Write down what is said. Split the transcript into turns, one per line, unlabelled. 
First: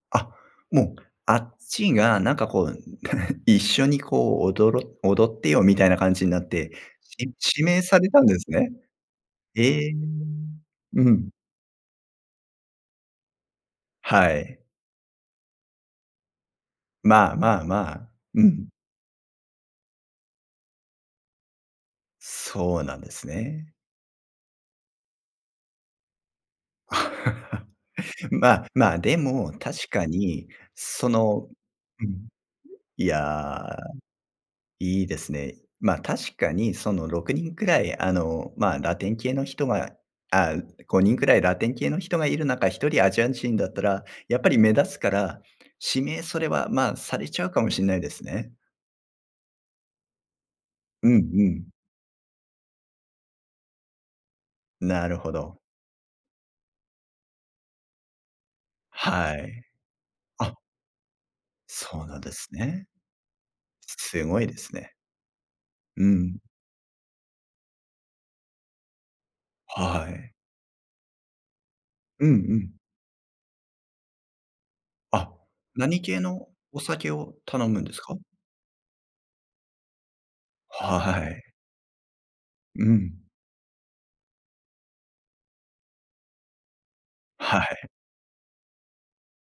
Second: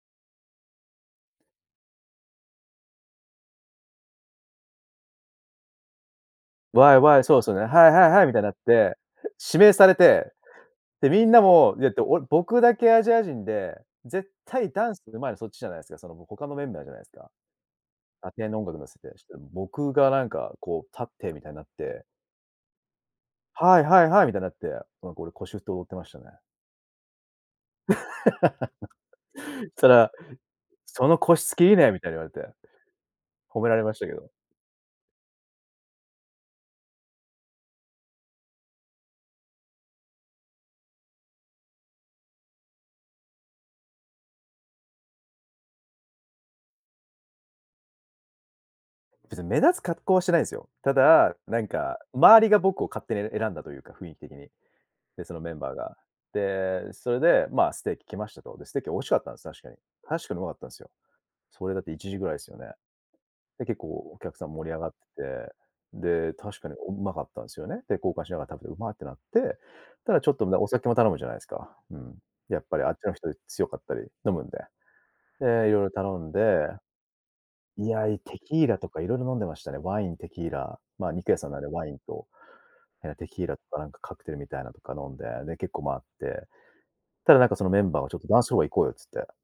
あ、もう、あっちがなんかこう、一緒にこう、おどろ踊ってよ、みたいな感じになって、
ワイワイ、
し
そうすよ
指
ね。
名
ハイ
さ
ハ
れ
イ
た
ハ
ん
イ、み
で
たいな
す
っ
ね？
て、指名さ
え！
れて。で、
う
みん
ん。
なも、やって俺僕だけアジア人で、
は
絶
い。
対ダンスうまいのそっちじゃないすか、その、ぼ他のメンバーじゃないすか。
まあまあまあ、
ア
う
テの音
ん。
楽乗せて、した、僕がなんかこう、立ってみたいなって。
そうなんですね。
ハイハイハイ、みたいなって、なんか俺、腰振って、踊ってましたね。
まま、でも
そ
確か
ら
に、
「そ
そ
の腰
の
つきいいね」み
う
たいに言わ
ん、
れて。
い
褒
や、
められましたけど。
いいですね。ま、確かにその、6人くらい、あの、ま、ラテン系の人があ、5人くらいラテン系の人がいる中、1人アジア人だったら、やっぱり目立つから、指名、それは、ま、されちゃうかもしんないですね。
別に目立つ格好はしてないんすよ。た
うん
だ、
う
なん
ん。
か周りが僕を勝手に選んだというか、雰囲気的で。
なる
で、
ほ
そのメ
ど。
ンバーが。で、それで、ま、ステーキ来ましたと。で、ステーキ美味しかった
は
んす、確
い。
かに。確かにうまか
あ。
ったんすよ。それだって、い
そう
ち
な
じ
ん
ぐ
で
らいっ
す
すよね。
ね。
で、結構お
す
客
ご
さ
い
ん
で
盛
す
り上が
ね。
って、
う
で、
ん。
確かにおうまかったんすよね。て、交換しながら食べて、うまってなって。
は
ただちょ
い。
っと、むだお酒も頼むじゃないすか。うん。
うんう
やっ
ん。
ぱりあっちの人、い強かったり、飲むんで。
あ、
で、色々
何
頼
系
ん
の
で
お酒を頼むん
い
です
や、
か？
いテキーラとか色々飲んでましたね。ワイン、テキーラ、ま、
は
肉屋
い。
さんなんで、ワインと、
う
や、
ん。
テキーラとか、なんかカクテルみたいなとか飲んで、で、結構回って。ただなんか、そ
は
のメ
い。
ンバーはちょっとダンスホール行こうよっつって。